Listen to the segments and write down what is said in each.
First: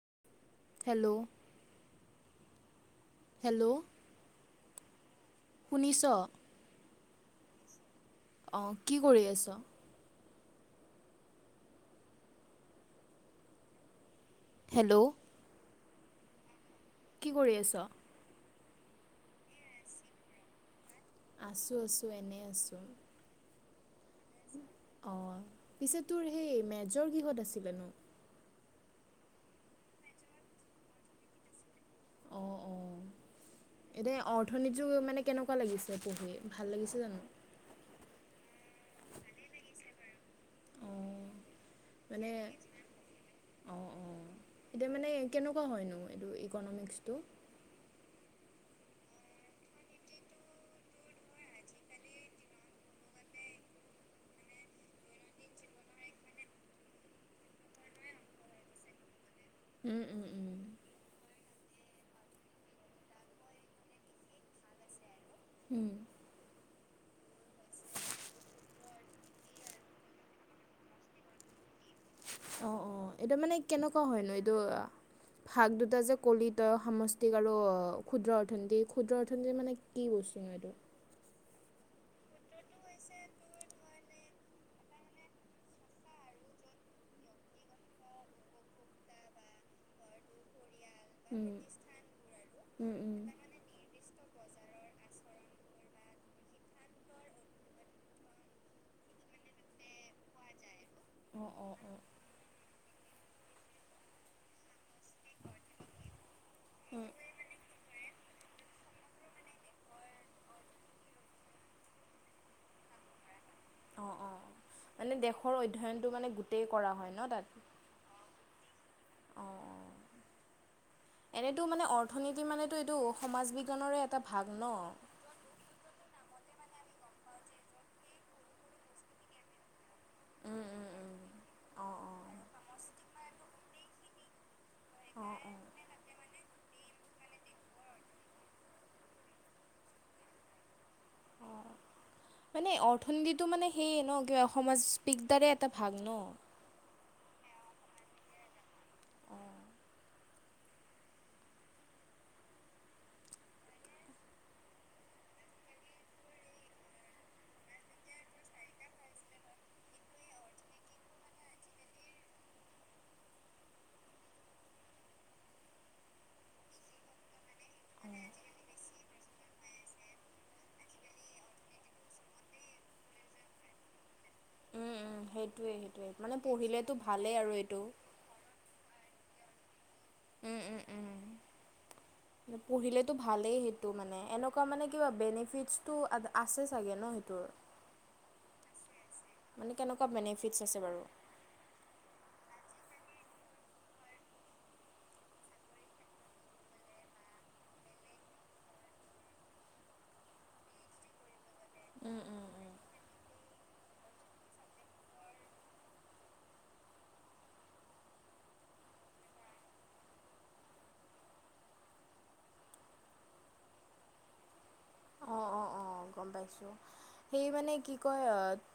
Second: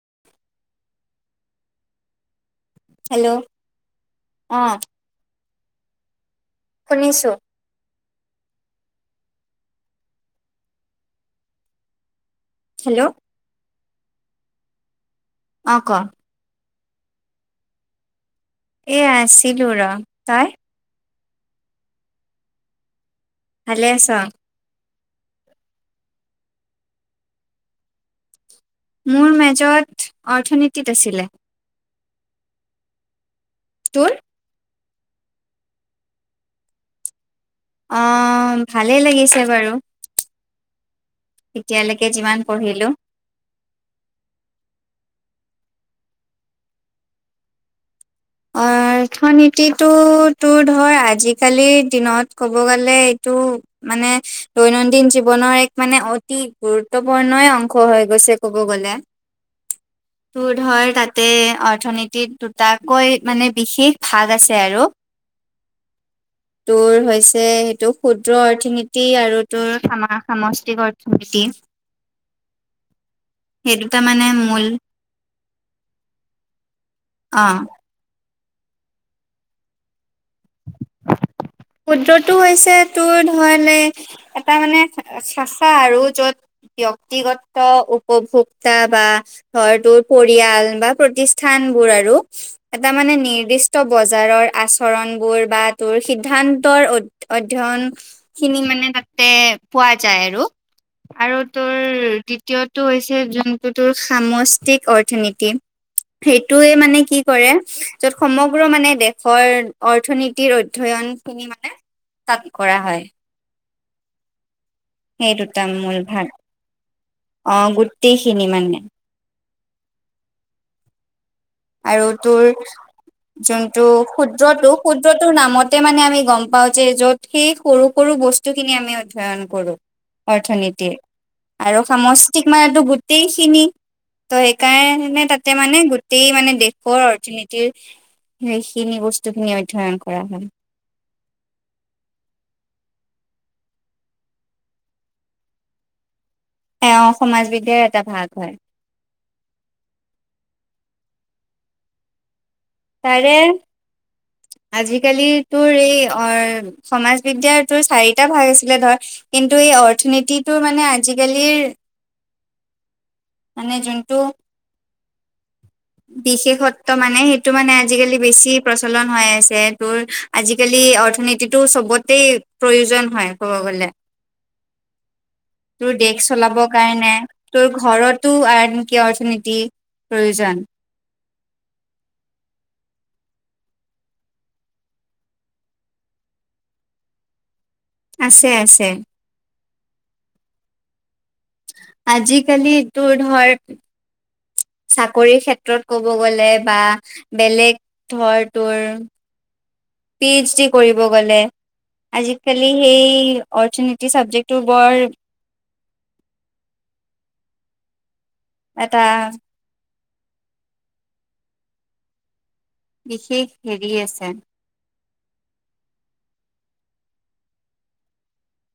[inaudible] Hello? Hello অ শুনিছ? শুনিছোঁ। অ, কি কৰি আছ? হেল্ল'? হেল্ল'? অ ক? কি কৰি আছ? এই আছিলোঁ ৰ, তই? আছো আছো এনে আছো। ভালে আছ? অ, পিছে তোৰ সেই মেজৰ কিহত আছিলেনো? মোৰ মেজত অৰ্থনীতিত আছিলে। অ', অ', তোৰ এদে অ' থনীতিটো মানে কেনেকুৱা লাগিছে পঢ়ি ভাল লাগিছে জানো? অ', ভালেই লাগিছে বাৰু। অঁ এতিয়ালৈকে মানে যিমান পঢ়িলো। অঁ অঁ এতিয়া মানে কেনেকুৱা হয়নো এইটো ইকনমিক্সটো? [inaudible] অৰ্থনীতিটো তোৰ ধৰ আজিকালিৰ দিনত ক'ব গ'লে এইটো মানে দৈনন্দিন জীৱনৰ এক মানে অতি গুৰুত্বপূৰ্ণই অংশ হৈ গৈছে ক'ব গ'লে [inaudible] উম তোৰ উম ধৰ তাতে অৰ্থনীতিত দুটাকৈ মানে বিশেষ ভাগ আছে আৰু উম তোৰ হৈছে সেইটো ক্ষুদ্ৰ অৰ্থনীতি আৰু তোৰ সামা সামষ্টি অৰ্থনীতি অ অ এইটো মানে সেই দুটা কেনেকুৱা মানে হয়নো এইটো মূল ভাগ দুটা যে কলি তই সামষ্টিক অ আৰু ক্ষুদ্ৰ অথনীতি, ক্ষুদ্ৰ অৰ্থনীতি মানে কি বস্তু হয় এইটো ক্ষুদ্ৰটো হৈছে তোৰ ধয় লে এটা মানে শাখা আৰু য'ত ব্যক্তিগত উপভোক্তা বা ধৰ তোৰ পৰিয়াল বা প্ৰতিষ্ঠান বোৰ আৰু এটা আৰু মানে নিৰ্দি ষ্ট বজাৰৰ আচৰণবোৰ বা তোৰ সি দ্ধান্তৰ অধ্যয়ন খিনি মানে তাতে পোৱা যায় আৰু আৰু অঁ অঁ তোৰ দ্বিতীয়টো হৈছে যোনটো তোৰ সামষ্টিক অৰ্থ অৰ্থনীতি সেইটোয়ে মানে অঁ কি কৰে য'ত সমগ্ৰ মানে দেশৰ অৰ্থনীতিৰ অধ্যয়ন খিনি মানে তাত কৰা হয় অ অ মানে সেই দেশৰ দুটা মূল অধ্যয়নটো মানে গোটেই কৰা হয় ন তাত এইখিনি মানে অ অ এনেটো মানে আৰু তোৰ অৰ্থনীতি মানেতো এইটো সমাজ বিজ্ঞানৰে এটা ভাগ ন টো নামতে মানে আমি গম পাওঁ যে য'ত সেই সৰু সৰু বস্তুখিনি আমি অধ্যয়ন কৰো উম উম অৰ্থনীতিৰ উম আৰু অঁ অঁ সমষ্টিক মানো গোটেইখিনি ত সেইকাৰণে তাতে মানে গো টেই মানে দেশৰ অৰ্থনীতিৰ সেইখিনি বস্তুখিনি অধ্যয়ন কৰা হয় মানে অৰ্থনীতিটো মানে সেইয়ে ন কিবা অসমৰ স্পিকতাৰে এটা ভাগ ন এ অ সমাজ বিদ্যাৰে এটা ভাগ হয় অ তাৰে আজিকালি তোৰ এই অ সমাজ বিদ্যাৰতোৰ চাৰিটা ভাগ আছিলে ধৰ কিন্তু এই অৰ্থনীতিটো মানে আজিকালিৰ মানে যোনটো বিশেষত্ব মানে সেইটো মানে আজিকালি বেছি প্ৰচলন হৈ আছে তোৰ আজিকালি অৰ্থনীতিটো চবতেই প্ৰয়োজন হয় ক'ব গ'লে উম উম সেইটোৱে তোৰ দেশ সেইটোৱে মানে পঢ়িলেতো ভালেই আৰু এইটো টু অৰ্থনীতি উম প্ৰয়োজন উম উম পঢ়িলেতো ভালেই সেইটো মানে এনেকুৱা মানে কিবা বেনিফিটছটো আছে চাগে ন সেইটোৰ আছে আছে মানে কেনেকা বেনিফিটছ আছে বাৰু আজিকালি তোৰ ধৰ চাকৰি ক্ষেত্ৰত ক'ব গ'লে বা বেলেগ ধৰ তোৰ পি এইচ ডি কৰিব গলে আজিকালি সেই অৰ্থনীতি ছাবজেক্টটো বৰ এটা বিশেষ হেৰি আছে। অঁ অ অ গম পাইছোঁ। সেই মানে কি কয়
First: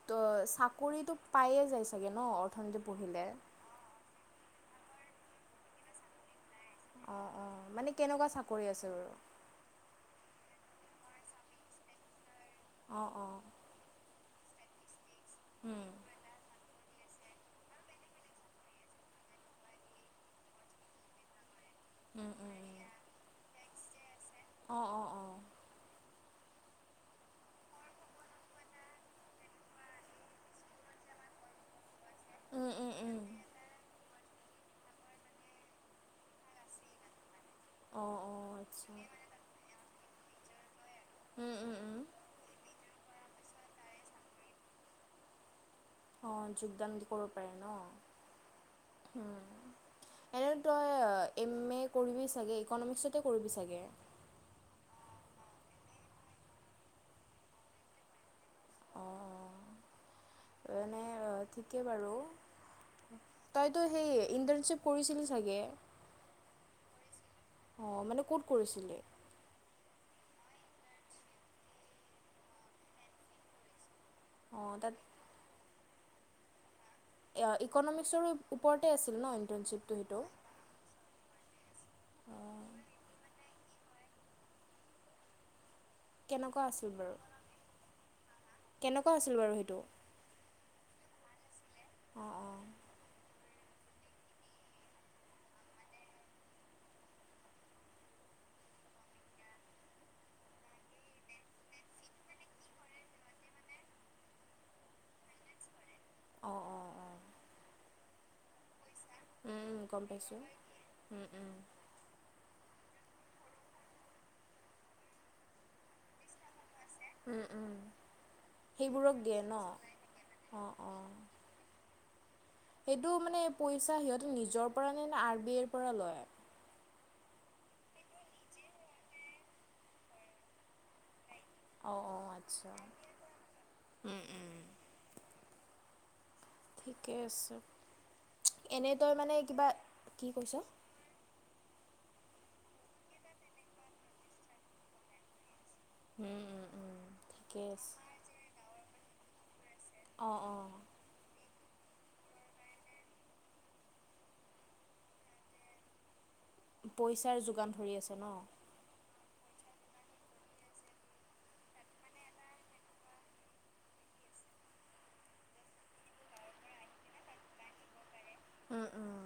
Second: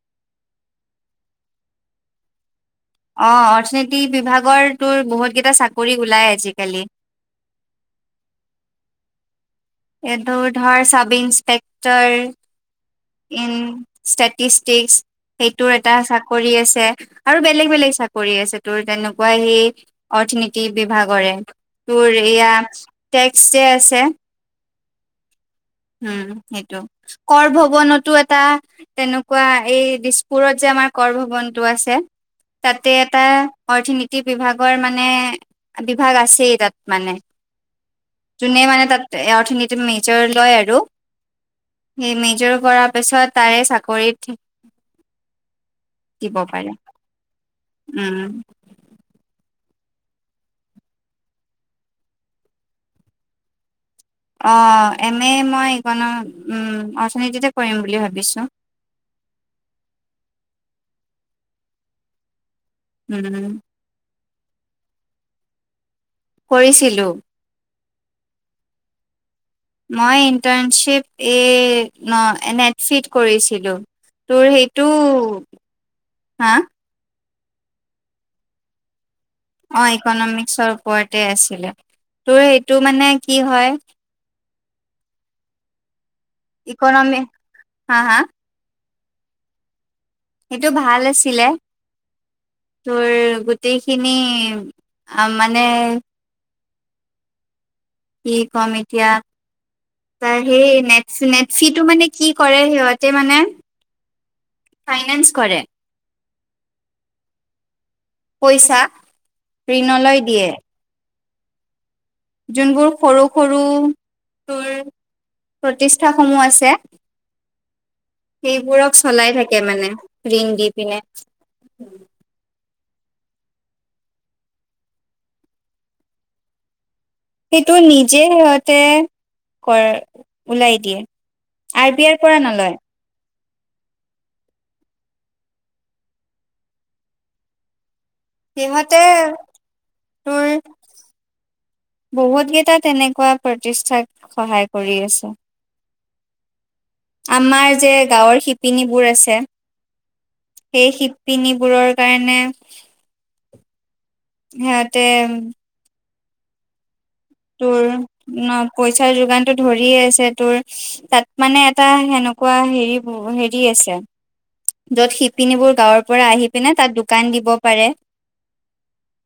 ত চাকৰিটো পায়ে যায় চাগে ন? অৰ্থনীতি পঢ়িল অঁ অৰ্থনীতি বিভাগৰ তোৰ বহুতকেইটা চাকৰি ওলায় আজিকালি। অঁ অঁ মানে কেনেকুৱা চাকৰি আছে বাৰু? এইটো ধৰ চাব অঁ অঁ ইস্পেক্টৰ ইন ষ্টেটিষ্টিক্স সেইটোৰ উম এটা চাকৰি আছে। আৰু বেলেগ বেলেগ চাকৰি আছে তোৰ তেনেকুৱা সেই অৰ্থনীতি বিভাগৰে। তোৰ উম এইয়া উম উম টেক্স যে আছে। অঁ অঁ অঁ। উম সেইটো, কৰ ভৱনতো এটা তেনকুৱা এই দিছপুৰত যে আমাৰ কৰ ভৱনটো আছে উম উম তাতে উম এটা অৰ্থনীতি বিভাগৰ মানে বিভাগ আছেই তাত মানে। অঁ অঁ যোনে মানে আচ্ছা তাত এ অৰ্থনীতি মেজৰ লয় [unintelligible] উম উম উম সেই মেজৰ কৰাৰ পিছত তাৰে চাকৰিত অ দিব পাৰে যোগদান কৰিব পাৰে ন? উম, উম। এনে তই এম এ কৰিবি চাগে? ইকনমিক্সতে কৰিবি চাগে? অঁ এম এ মই ইকন উম্ অৰ্থনীতিতে কৰিম বুলি ভাবিছোঁ। অঁ এনে ঠিকে বাৰু, উম, তই তই সেই ইন্টাৰ্ণশ্বিপ কৰিছিল চাগে? কৰিছিলো। অঁ মানে ক'ত কৰিছিলি? মই ইণ্টাৰ্ণশ্বিপ এই ন এন্ এট চিট কৰিছিলোঁ। তোৰ অঁ সেইটো, তাত হা? ইকনমিক্সৰো ওপৰতে আছিল ন? অঁ ইণ্টাৰ্ণশ্বিপটো সেইটো ইকনমিক্সৰ ওপৰতে আছিলে, তোৰ অঁ সেইটো মানে কি হয় কেনকুৱা আছিল বাৰু? ইকনমি হা হা কেনকুৱা আছিল বাৰু সেইটো? সেইটো ভাল আছিলে। অঁ অঁ তোৰ গোটেইখিনি আ মানে কি কম এতিয়া ত সেই নেট নেটচিটো মানে কি কৰে সিহঁতে মানে ফাইনেন্স কৰে অঁ অ অঁ। পইচা উম গম ঋণলৈ পাইছো দিয়ে উম উম। যোনবোৰ সৰু সৰু তোৰ প্ৰতিষ্ঠা সমূহ আছে উম উম সেইবোৰক সেইবোৰক চলাই দিয়ে ন থাকে মানে, ঋণ অঁ দি পিনে। অঁ সেইটো মানে পইচা সিহঁতে নিজৰ পৰা আনে নে আৰ বি আইৰ পৰা লয়? সেইটো নিজেই সিহঁতে কৰ ওলাই দিয়ে। আৰ অঁ বি আই অঁ পৰা আচ্ছা নলয়। উম উম। ঠিকে আছে, এনেই সিহঁতে তই মানে কিবা, কি তোৰ কৈছ? বহুত কেইটা তেনেকুৱা প্ৰতিষ্ঠাক সহায় কৰি আছে। হম্ উম উম। ঠিকে আমাৰ যে আছে গাঁৱৰ শিপিনীবোৰ আছে অঁ অঁ সেই শি শিপিনীবো কাৰণে সিহতে পইচা। তোৰ ন, পইচাৰ যোগানতটো ধৰিয়ে আছে তোৰ। তাত মানে এটা সেনেকুৱা হেৰি বোৰ হেৰি আছে য'ত শিপিনীবোৰ গাঁৱৰ পৰা আহি পিনে তাত দোকান দিব পাৰে। উম উম।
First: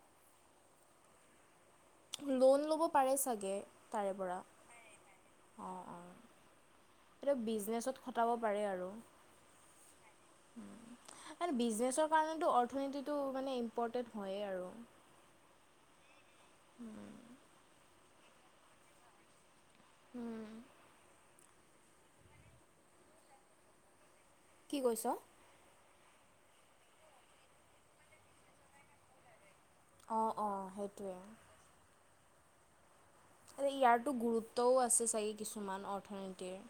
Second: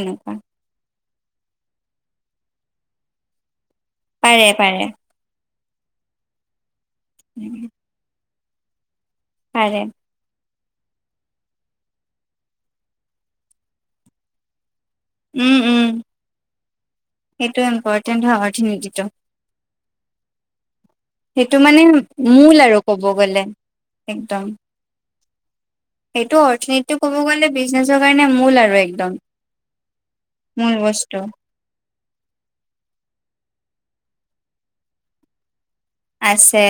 এনেকুৱা। লোন ল'ব পাৰে ছাগে তাৰে পৰা পাৰে পাৰে অঁ অঁ। তেওঁ বিজনেছত খটাব পাৰে আৰু। পাৰে। মানে বিজনেছৰ কাৰণেতো অৰ্থনীতিটো মানে ইম্পৰ্টেণ্ট হয়েই আৰু। উম উম সেইটো ইম্পৰ্টেণ্ট হয় অৰ্থিনতিটো। সেইটো মানে মূল আৰু ক'ব গ'লে একদম। কি কৈছ। এইটো অৰ্থনীতিটো ক'ব গ'লে বিজনেছৰ কাৰণে মূল আৰু একদম। অ' অ' মূল সেইটোৱে। বস্তু। ইয়াৰ টো গুৰুত্বও আছে ছাগে কিছুমান অৰ্থ আছে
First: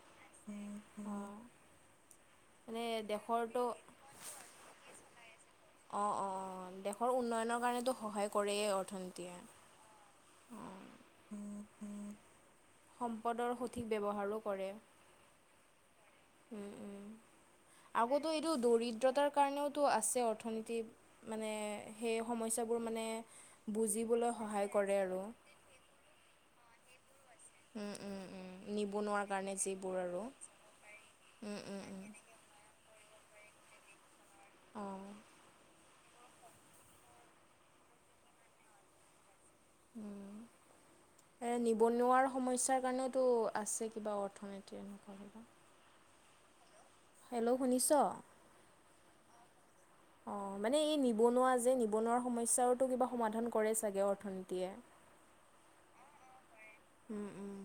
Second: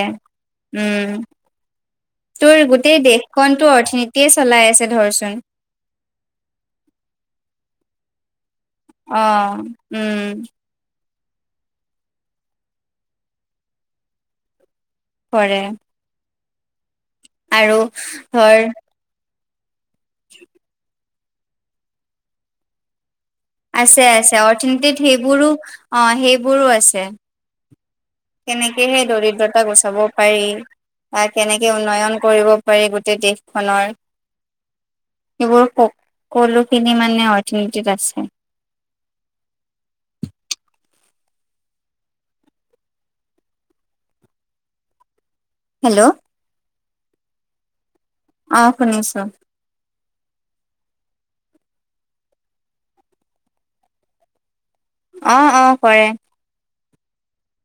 উম তোৰ মানে গোটেই দেশখন দেশৰতো তো অৰ্থনীতি তিয়ে চলাই আছে ধৰাচোন। অ' অ' অ' দেশৰ উন্নয়নৰ কাৰণেতো সহায় কৰেয়েই অৰ্থ অ' উম। অঁ। সম্পদৰ সঠিক ব্যৱহাৰো কৰে। কৰে। উম উম আৰু আগতো এইটো ধৰ দৰিদ দ্ৰতাৰ কাৰণেওতো আছে অৰ্থনীতি মানে সেই সমস্যাবোৰ মানে। আছে বুজিবলৈ আছে সহায় কৰে অৰ্থনীতিত আৰু সেইবোৰো অ সেইবোৰো আছে। উম উম উম কেনেকেহে নিবনুৱাৰ কাৰণে দৰিদ্ৰতা যিবোৰ গুচাব আৰু পাৰি। বা উম কেনেকে উম উম উন্নয়ন কৰিব পাৰি গোটেই দেশখনৰ। অঁ। সেইবোৰ কলোখিনি মানে অৰ্থনীতিত আছে। উম। নিবনুৱাৰ সমস্যাৰ কাৰণেওতো আছে কিবা অৰ্থনীতি এনেকুৱা হেল্ল'। হেল্ল' শুনিছ? অ' শুনিছোঁ। [inaudible] অ' মানে এই নিবনুৱা যে, নিবনুৱা সমস্যাৰতো কিবা সমাধান কৰে ছাগে অৰ্থনীতিয়ে? অঁ অঁ কৰে। উম উম।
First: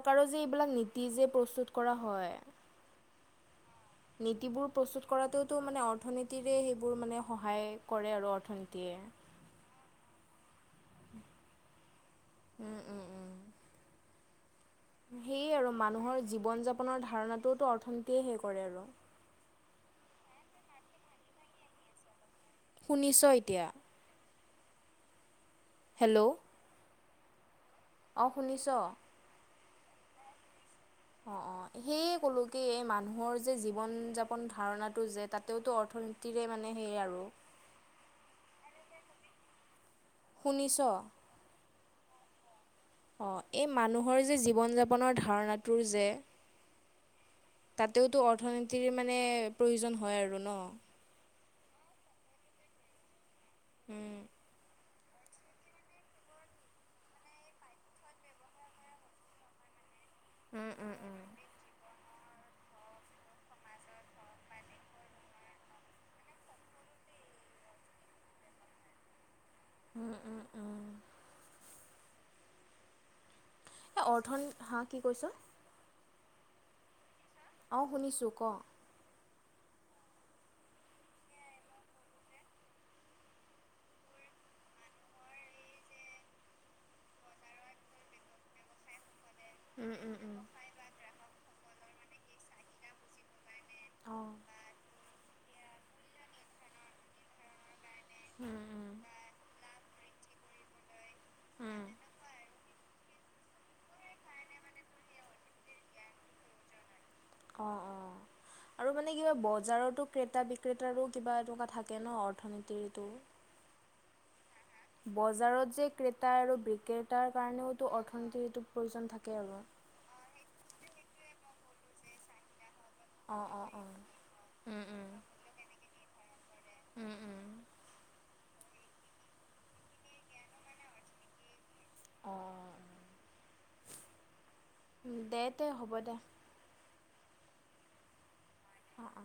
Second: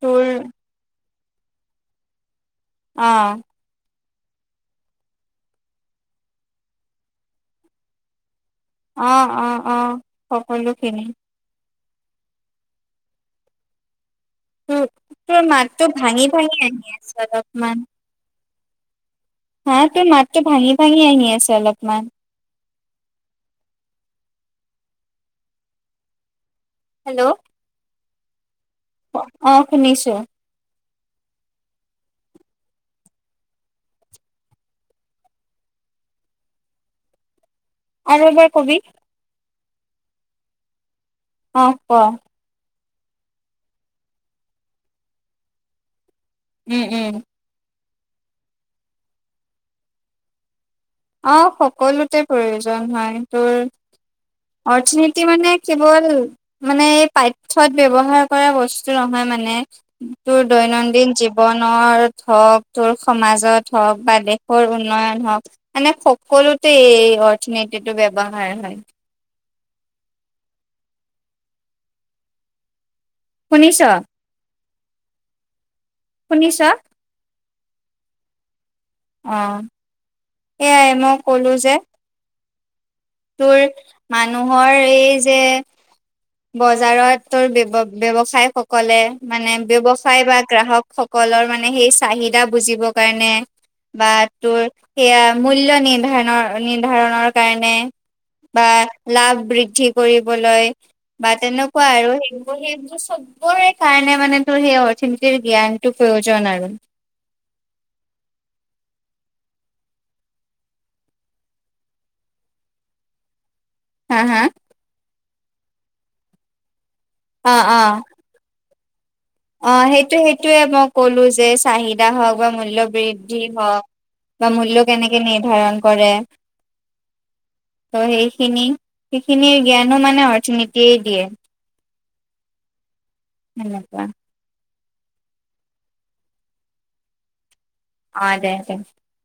তোৰ যে এইবিলাক নীতি যে প্ৰস্তুত কৰা হয় অঁ। নীতিবোৰ প্ৰস্তুত কৰাতওতো মানে অৰ্থনীতিৰে সেইবোৰ মানে সহায় কৰে আৰু অৰ্থনীতি। অঁ অঁ অঁ সকলোখিনি। তোৰ তোৰ সেয়ে আৰু মাতটো মানুহৰ ভাঙি ভাঙি আহি জীৱন-যাপনৰ আছে ধাৰণাটোওতো অলপমান অৰ্থনীতিয়ে সেৰি কৰে আৰু। হা তোৰ মাতটো ভাঙি ভাঙি আহি আছে অলপমান। শুনিছ এতিয়া হেল্ল' হেল্ল' অ শুনিছ? অ অ শুনিছো। [inaudible] অ অ সেয়ে ক'লো কি এই মানুহৰ যে জীৱন-যাপন ধাৰণাটো যে তাতেওতো অৰ্থনীতি তিৰে মানে সেই আৰু। আৰু হে কবি শুনিছ অহ কোৱা অ এই মানুহৰ যে জীৱন-যাপনৰ ধাৰণাটোৰ যে উম উম তাতেওতো অৰ্থনীতিৰ মানে প্ৰয়োজন হয় আৰু ন অ সকলোতে প্ৰয়োজন হয় উম তোৰ অৰ্থনীতি মানে কেৱল মানে এই পাঠ্যত ব্যৱহাৰ কৰা বস্তু নহয় মানে তোৰ উম উম দৈনন্দিন উম। জীৱন- নৰ হওক, তোৰ সমাজত হওক বা দেশৰ উন্নয়ন হওক মানে সকলোতে এই অৰ্থনীতিটো ব্যৱহাৰ হয়। উম উম উম। শুনিছ অৰ্থনী হা কি কৈছ শুনিছা অ শুনিছোঁ ক অ এয়াই মই ক'লোঁ যে তোৰ মানুহৰ এই যে বজাৰতৰ তোৰ ব্যব ব্যৱসায় সকলে মানে উম উম ব্যৱসায় বা উম গ্ৰাহক স- কলৰ মানে সেই চাহিদা বুজিবৰ কাৰণে বা অঁ তোৰ সেয়া মূল্য নিৰ্ধাণৰ নিৰ্ধাৰণৰ কাৰণে উম বা উম লাভ বৃদ্ধি কৰিবলৈ বা উম তেনেকুৱা আৰু সেইবোৰ সেইবোৰ চব চবৰে কাৰণে মানে তোৰ সেই অৰ্থনীতিৰ জ্ঞানটো প্ৰয়োজন আৰু। অ‌ অ আৰু মানে কিবা বজাৰতো ক্ৰেতা বিক্ৰেতাৰো কিবা এটকা থাকে ন অৰ্থনীতিৰটো হা হা বজাৰত যে ক্ৰেতা আৰু বিক্ৰেতাৰ অ অ কাৰণেওতো অৰ্থনীতিৰ টো প্ৰয়োজন থাকে আৰু। অ সেইটো সেইটোয়ে মই ক'লো যে চাহিদা হওক বা মূল্য বৃদ্ধি অঁ অঁ হওক অঁ বা মূল্য উম উম কেনেকে নিৰ্ধাৰণ কৰে উম উম ত' সেইখিনি সেইখিনিৰ জ্ঞানো মানে অৰ্থনীতিয়ে দিয়ে। অ এনেকুৱা দে দে হ'ব দে। অ দে দে। অ অ